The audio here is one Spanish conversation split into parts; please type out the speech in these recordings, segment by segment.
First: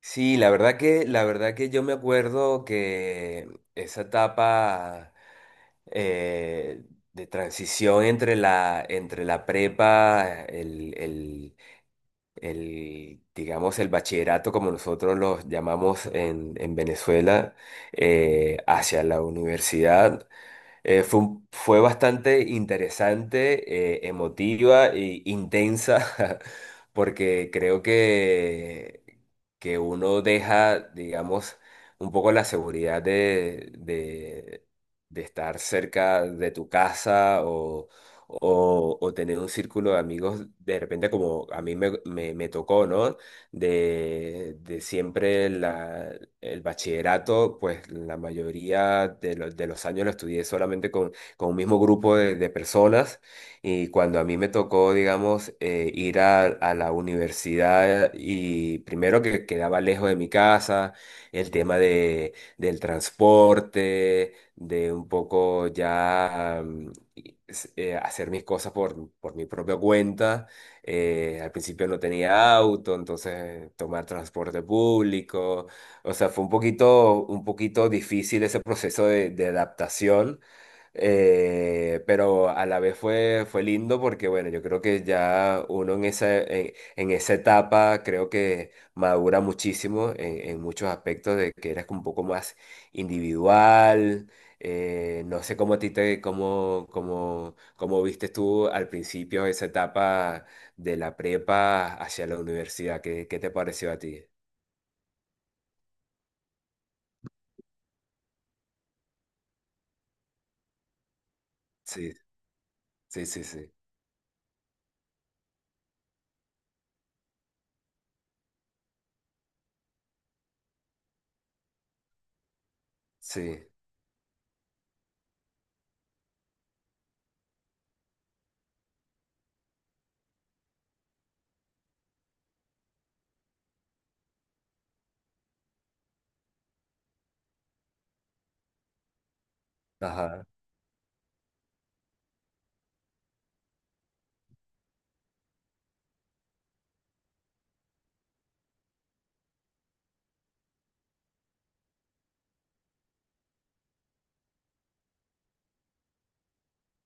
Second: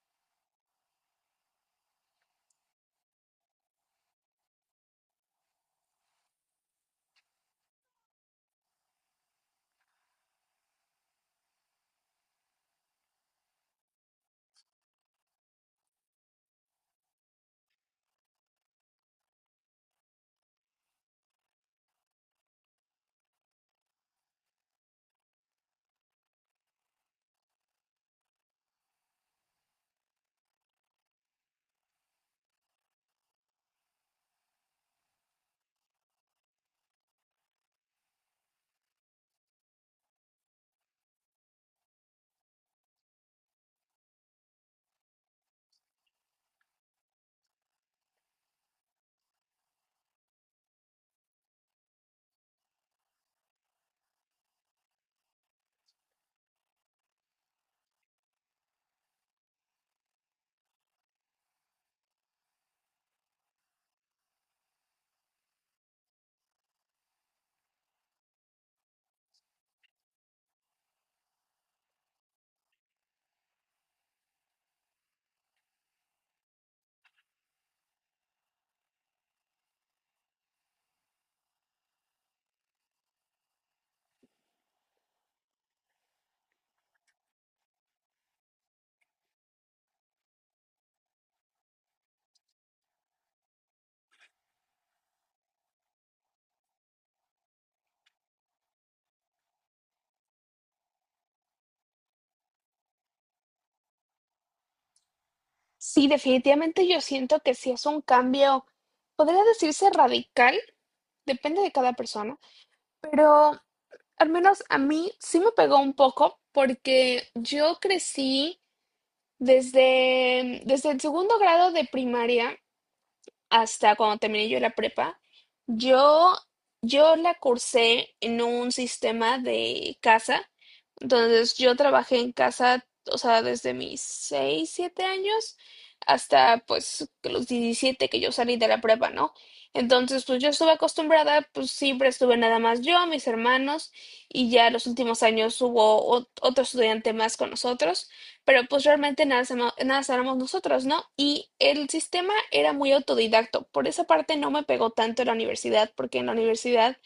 Sí, la verdad que yo me acuerdo que esa etapa eh, de transición entre la prepa, digamos, el bachillerato, como nosotros los llamamos en Venezuela, hacia la universidad. Fue, fue bastante interesante, emotiva e intensa, porque creo que uno deja, digamos, un poco la seguridad de estar cerca de tu casa o, o tener un círculo de amigos, de repente como a mí me tocó, ¿no? De siempre el bachillerato, pues la mayoría de, de los años lo estudié solamente con un mismo grupo de personas, y cuando a mí me tocó, digamos, ir a la universidad, y primero que quedaba lejos de mi casa, el tema de, del transporte, de un poco ya... hacer mis cosas por mi propia cuenta. Al principio no tenía auto, entonces tomar transporte público. O sea, fue un poquito difícil ese proceso de adaptación. Pero a la vez fue, fue lindo porque, bueno, yo creo que ya uno en esa etapa creo que madura muchísimo en muchos aspectos de que eres como un poco más individual. No sé cómo a ti te, cómo viste tú al principio esa etapa de la prepa hacia la universidad. ¿Qué, qué te pareció a ti? Sí, definitivamente yo siento que sí es un cambio, podría decirse radical, depende de cada Sí, persona, sí, sí, pero sí. al menos a mí sí me pegó un poco porque yo crecí desde el segundo grado de primaria Sí, hasta cuando terminé yo la prepa. Yo, yo la cursé en un sistema de casa, entonces yo trabajé en casa, o sea, desde mis 6 7 años hasta pues que los 17 que yo salí de la prepa, ¿no? Entonces, pues ajá, yo estuve acostumbrada, pues siempre estuve nada más yo, mis hermanos, y ya los últimos años hubo otro estudiante más con nosotros, pero pues realmente nada, nada sabemos nosotros, ¿no? Y el sistema era muy autodidacto. Por esa parte no me pegó tanto en la universidad, porque en la universidad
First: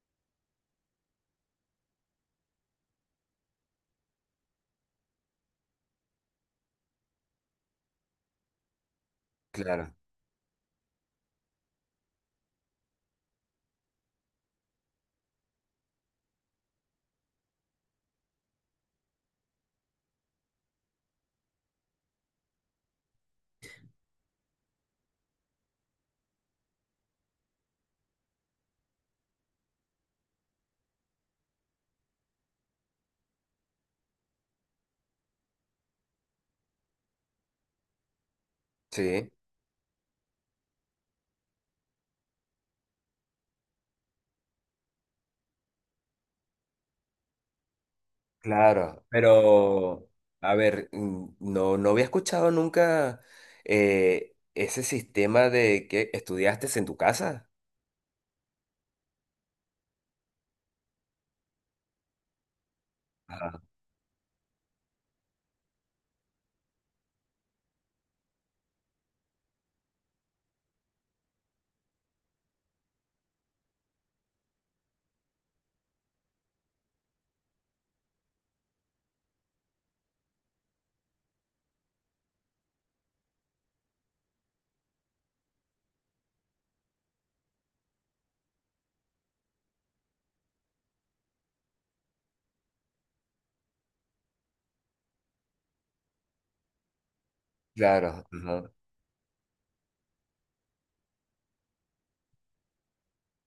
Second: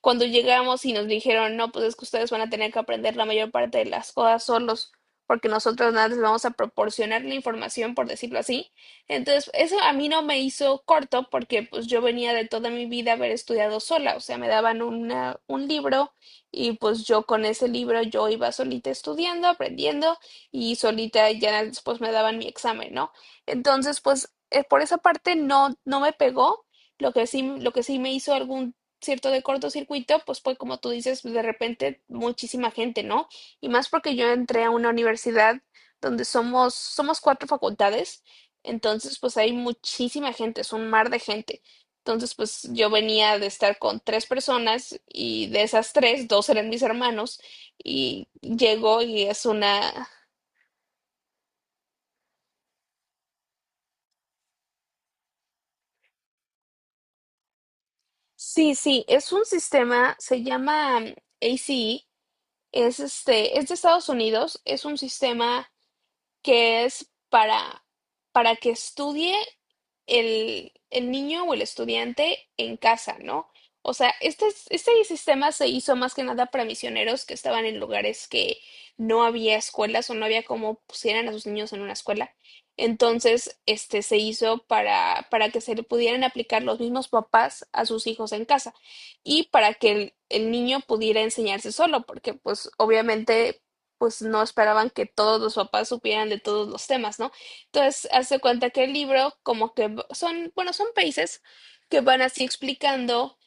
cuando llegamos y nos dijeron, no, pues es que ustedes van a tener que aprender la mayor parte de las cosas solos, porque nosotros nada les vamos a proporcionar la información, por decirlo así. Entonces, eso a claro. mí no me hizo corto porque pues yo venía de toda mi vida haber estudiado sola, o sea, me daban una, un libro, y pues yo con ese libro yo iba solita estudiando, aprendiendo, y solita ya después me daban mi examen, ¿no? Entonces, pues por esa parte no, no me pegó. Lo que sí me hizo algún cierto de cortocircuito, pues fue como tú dices, pues, de repente muchísima gente, ¿no? Y más porque yo entré a una universidad donde somos cuatro facultades, entonces Sí, pues hay muchísima gente, es un mar de gente. Entonces, pues yo venía de estar con tres personas, y de esas tres, dos eran mis hermanos y llegó claro. y es una, Pero, a ver, no, no había escuchado nunca ese sistema de que estudiaste en tu casa. sí, sí, es un sistema, se llama ACE, es este, Ajá, es de Estados Unidos, es un sistema que es para, que estudie el niño o el estudiante en casa, ¿no? O sea, este, este sistema se hizo más que nada para misioneros que estaban en lugares que no había escuelas o no había cómo pusieran a sus niños en una escuela. Entonces, este se hizo para, que se le pudieran aplicar los mismos papás a sus hijos en casa y para que el niño pudiera enseñarse solo, porque pues obviamente pues no esperaban que todos los papás supieran de todos los temas, ¿no? Entonces, claro. hace cuenta Ajá. que el libro, como que son, bueno, son países que van así explicando,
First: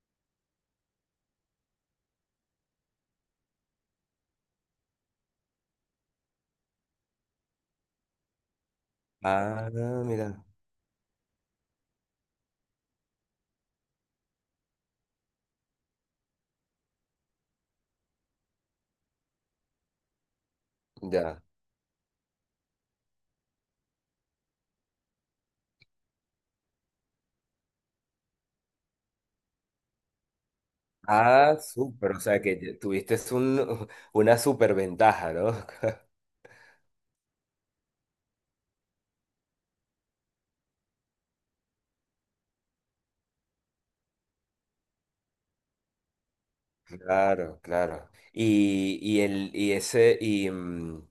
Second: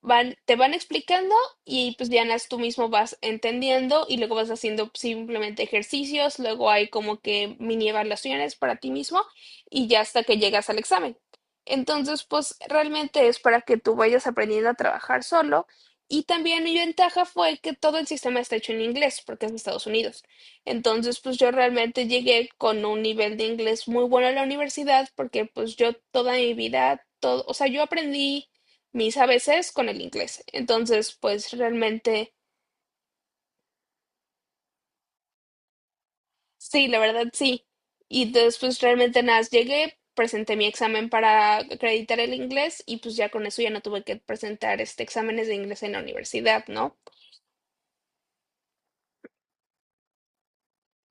van, te van explicando, y pues ya tú mismo vas entendiendo y luego vas haciendo simplemente ejercicios, luego hay como que mini evaluaciones para ti mismo Ah, y ya hasta que mira, llegas al examen. Entonces, pues realmente es para que tú vayas aprendiendo a trabajar solo. Y también mi ventaja fue que todo el sistema está hecho en inglés, porque es de Estados Unidos. Entonces, pues ya. yo realmente llegué con un nivel de inglés muy bueno a la universidad, porque pues yo toda mi vida, todo, o sea, yo aprendí mis a ABCs con el inglés. Entonces, pues Ah, súper, o realmente, sea que ya tuviste un, una superventaja, ¿no? sí, la verdad sí. Y entonces, pues realmente nada, más llegué, presenté mi examen para acreditar el inglés y pues ya con eso ya no tuve que presentar este exámenes de inglés en la universidad, ¿no? Claro, claro. Y el, y ese,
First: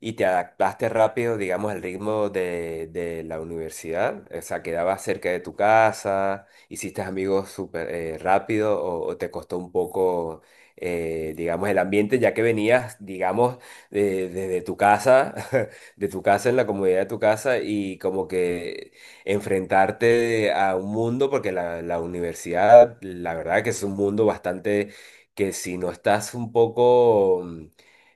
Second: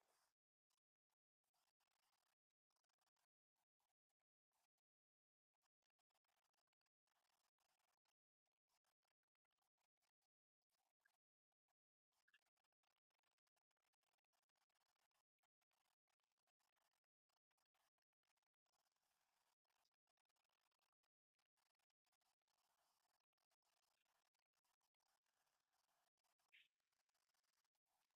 y te adaptaste rápido, digamos, al ritmo de la universidad. O sea, quedabas cerca de tu casa, hiciste amigos súper rápido, o te costó un poco, digamos, el ambiente, ya que venías, digamos, desde tu casa, de tu casa en la comodidad de tu casa, y como que enfrentarte a un mundo, porque la universidad, la verdad que es un mundo bastante que si no estás un poco mm,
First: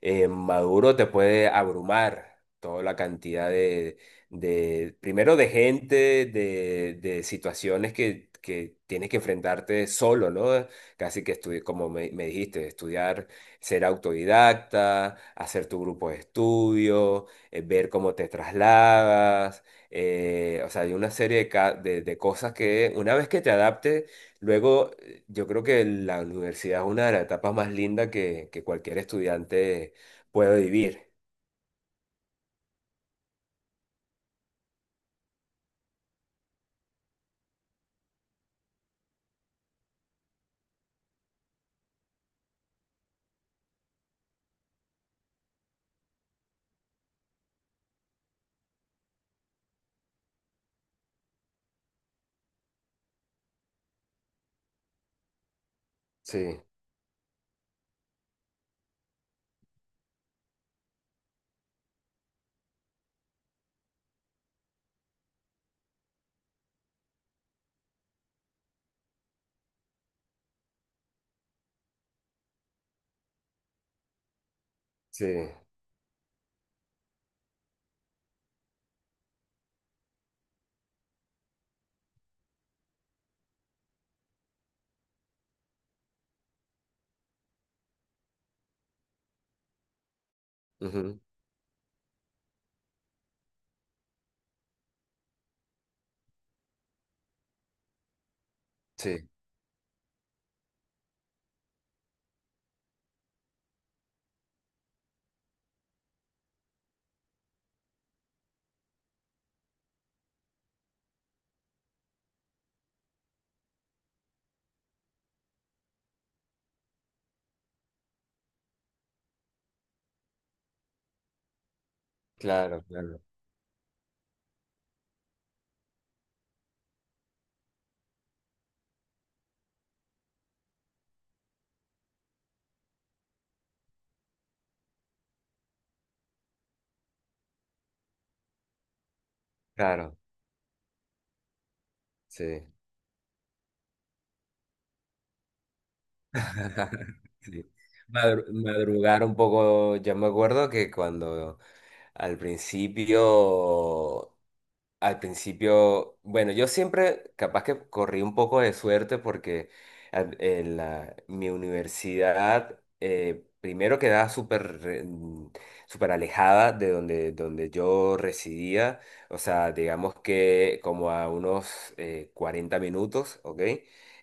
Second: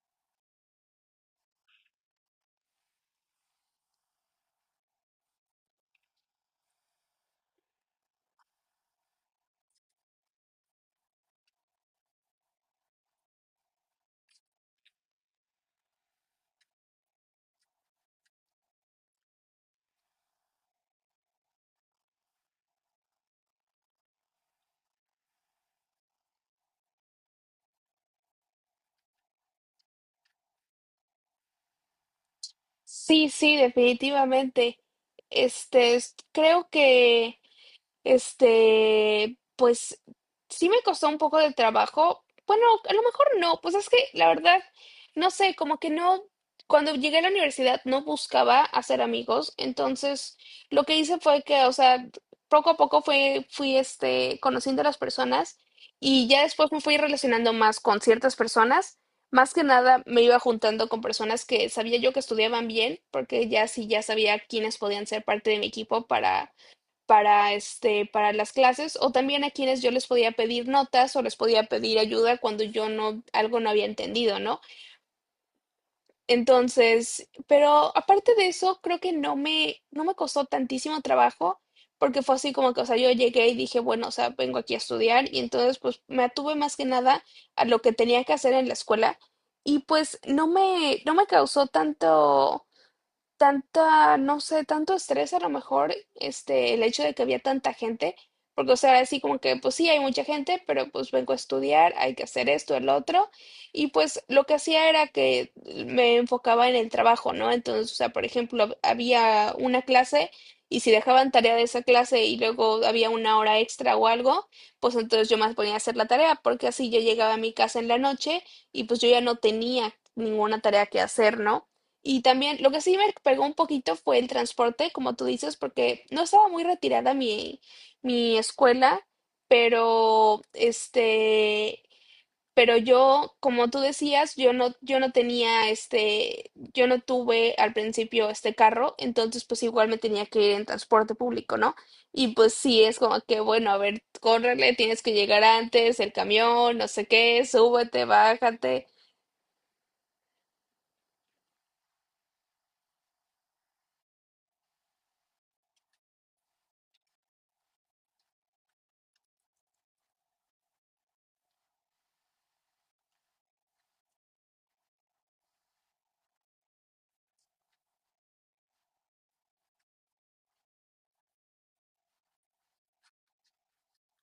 eh, maduro, te puede abrumar toda la cantidad de, primero de gente, de situaciones que tienes que enfrentarte solo, ¿no? Casi que como me dijiste, estudiar, ser autodidacta, hacer tu grupo de estudio, ver cómo te trasladas. O sea, hay una serie de, de cosas que una vez que te adaptes, luego yo creo que la universidad es una de las etapas más lindas que cualquier estudiante puede vivir. Sí, sí, definitivamente. Este, creo que este, pues sí me costó un poco de trabajo. Bueno, a lo mejor no, pues es que la verdad, no sé, como que no, cuando llegué a la universidad no buscaba hacer amigos, entonces lo que hice fue que, o sea, poco a poco fui, este, conociendo a las personas y ya Sí, después me fui relacionando más con ciertas personas. Más que nada me iba juntando con personas que sabía yo que estudiaban bien, porque ya sí, ya sabía quiénes podían ser parte de mi equipo para este, para las clases o también a quienes yo les podía pedir notas o les podía pedir ayuda cuando yo no, algo no había entendido, ¿no? sí, Entonces, pero aparte de eso, creo que no me costó tantísimo trabajo porque fue así como que, o sea, yo llegué y dije, bueno, o sea, vengo aquí a estudiar y entonces pues me atuve más que nada a lo que tenía que hacer en la escuela, y pues no me, no ujú, me causó tanto tanta, no sé, tanto estrés a lo mejor, este, el hecho de que había tanta gente, porque o sea, así sí, como que, pues sí, hay mucha gente, pero pues vengo a estudiar, hay que hacer esto, el otro, y pues lo que hacía era que me enfocaba en el trabajo, ¿no? Entonces, o sea, por ejemplo, había una clase y si dejaban tarea de esa clase y luego había una hora extra o algo, pues entonces yo más ponía a hacer la tarea, porque así yo llegaba a mi casa en la noche y pues yo ya no tenía ninguna tarea que hacer, ¿no? Y también lo que claro, sí me claro, pegó un poquito fue el transporte, como tú dices, porque no estaba muy retirada mi escuela, pero este, pero yo, como tú decías, yo no tenía este, yo no tuve al principio este carro, entonces pues igual me claro, tenía que ir en transporte público, ¿no? Y pues sí. sí, es como que, bueno, a ver, córrele, tienes que llegar antes, el camión, no sé qué, Sí. súbete, bájate. Madrugar un poco, ya me acuerdo que cuando al principio. Al principio, bueno, yo siempre capaz que corrí un poco de suerte porque mi universidad primero quedaba súper alejada de donde, donde yo residía, o sea, digamos que como a unos 40 minutos, ¿ok?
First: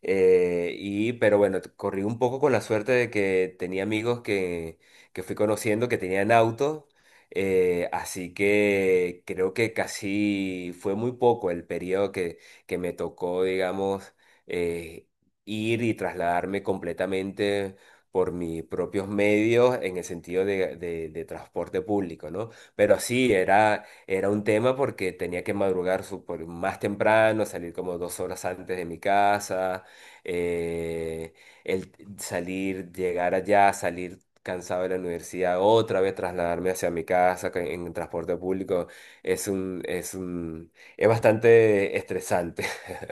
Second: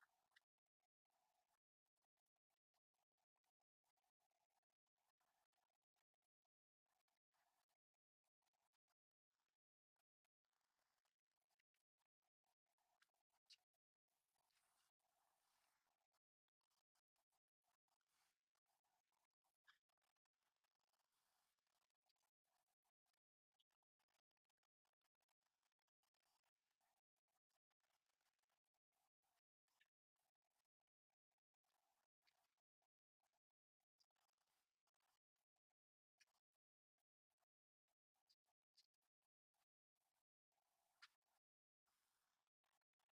Y, pero bueno, corrí un poco con la suerte de que tenía amigos que fui conociendo que tenían auto. Así que creo que casi fue muy poco el periodo que me tocó, digamos, eh, ir y trasladarme completamente por mis propios medios en el sentido de, de transporte público, ¿no? Pero sí, era, era un tema porque tenía que madrugar súper más temprano, salir como 2 horas antes de mi casa, eh, el salir, llegar allá, salir cansado de la universidad, otra vez trasladarme hacia mi casa, que en transporte público es un, es un, es bastante estresante.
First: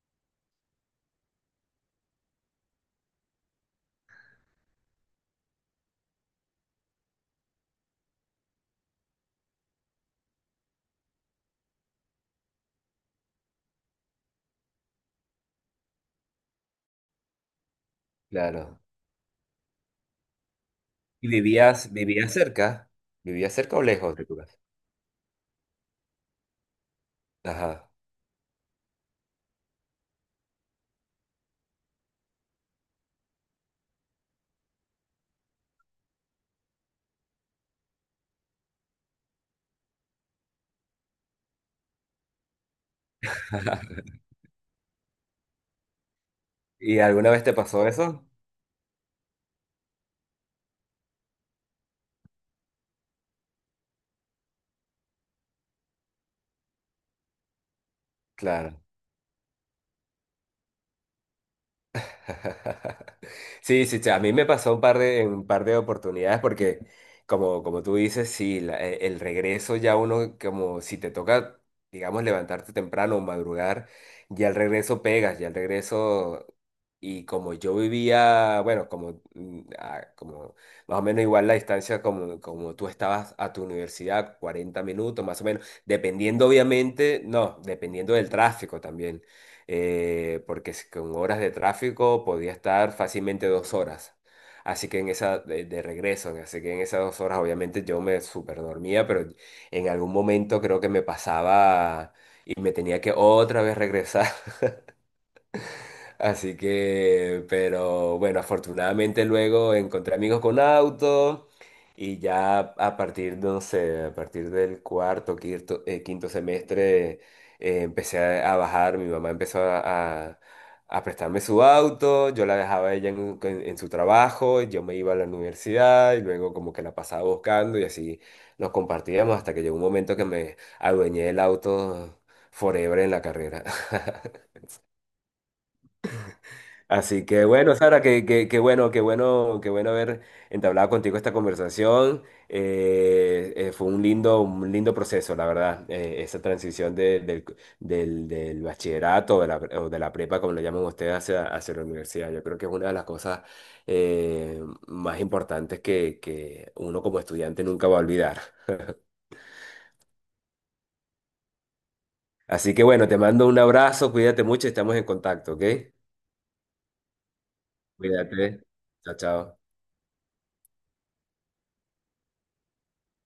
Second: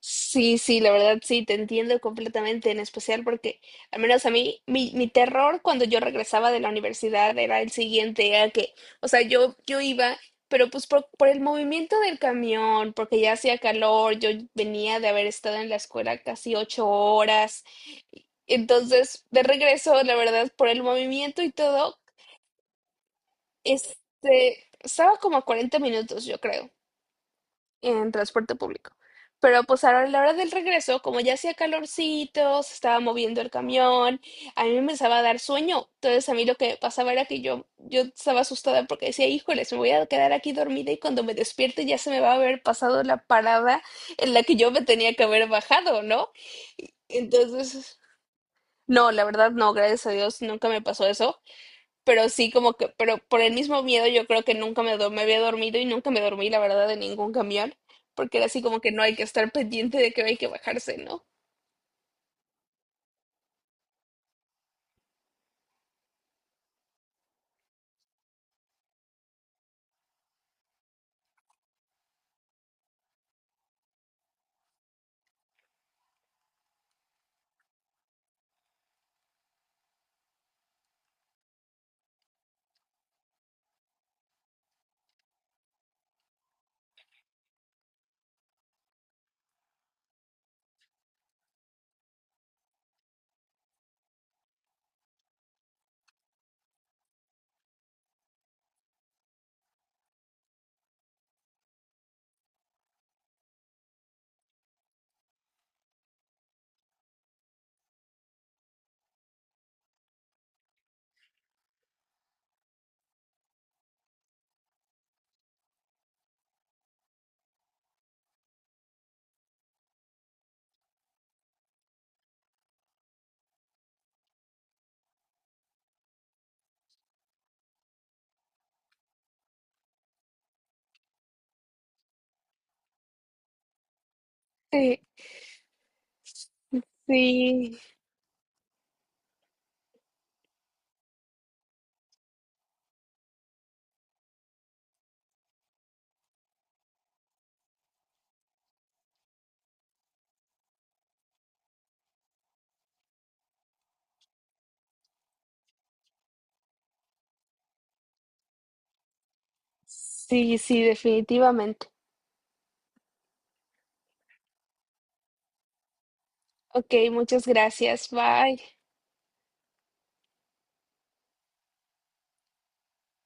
Sí, sí, la verdad sí, te entiendo completamente, en especial porque al menos a mí, mi terror cuando yo regresaba de la universidad era el siguiente, era que, o sea, yo iba, pero pues por el movimiento del camión, porque ya hacía calor, yo venía de haber estado en la escuela casi 8 horas, Claro. entonces de regreso, la verdad, por el ¿Y movimiento y vivías, todo, vivías cerca? ¿Vivías cerca o lejos de tu casa? este, estaba como a 40 minutos, yo creo Ajá. en transporte público. Pero pues ahora a la hora del regreso, como ya hacía calorcito, se estaba moviendo el camión, a mí me empezaba a dar sueño. Entonces a mí lo que pasaba era que yo estaba asustada porque decía, híjoles, me voy a quedar aquí dormida y cuando me despierte ya se me va a haber pasado la parada en la que yo me tenía que haber bajado, ¿no? ¿Y alguna vez te pasó Entonces, eso? no, la verdad no, gracias a Dios nunca me pasó eso, pero sí como que, pero por el mismo miedo yo creo que nunca me, me había dormido y nunca me dormí, la verdad, de ningún camión, porque era así como Claro. que no hay que estar pendiente de que hay que bajarse, ¿no? Sí, sí, sí, a mí me pasó un par de, en un par de oportunidades porque, como, como tú dices, sí, el regreso ya uno, como si te toca, digamos, levantarte temprano o madrugar, ya el regreso pegas, ya el regreso, y como yo vivía, bueno, como, como más o menos igual la distancia como, como tú estabas a tu universidad, 40 minutos más o menos, dependiendo obviamente, no, dependiendo del tráfico también porque con horas de tráfico podía estar fácilmente 2 horas. Así que en esa, de regreso, así que en esas 2 horas obviamente yo me super dormía, pero en algún momento creo que me pasaba y me tenía que otra vez regresar. Así que, pero bueno, afortunadamente luego encontré amigos con auto y ya a partir, no sé, a partir del cuarto, quinto, quinto semestre empecé a bajar, mi mamá empezó a prestarme su auto, yo la dejaba a ella en, en su trabajo, yo me iba a la universidad y luego como que la pasaba buscando y así nos compartíamos hasta que llegó un momento que me adueñé el auto forever en la carrera. Sí, Así que bueno, sí, Sara, qué, qué, qué bueno, qué bueno, qué bueno haber entablado contigo esta conversación. Fue un lindo proceso, la verdad, esa transición del, del bachillerato de la, o de la prepa, como lo llaman ustedes, hacia, hacia la universidad. Yo creo que es una de las cosas eh, más importantes que uno como estudiante nunca va a olvidar. sí, sí, definitivamente. Así que bueno, te mando un abrazo, cuídate mucho, y estamos en contacto, ¿ok? Ok, muchas gracias, bye. Cuídate. Chao, chao.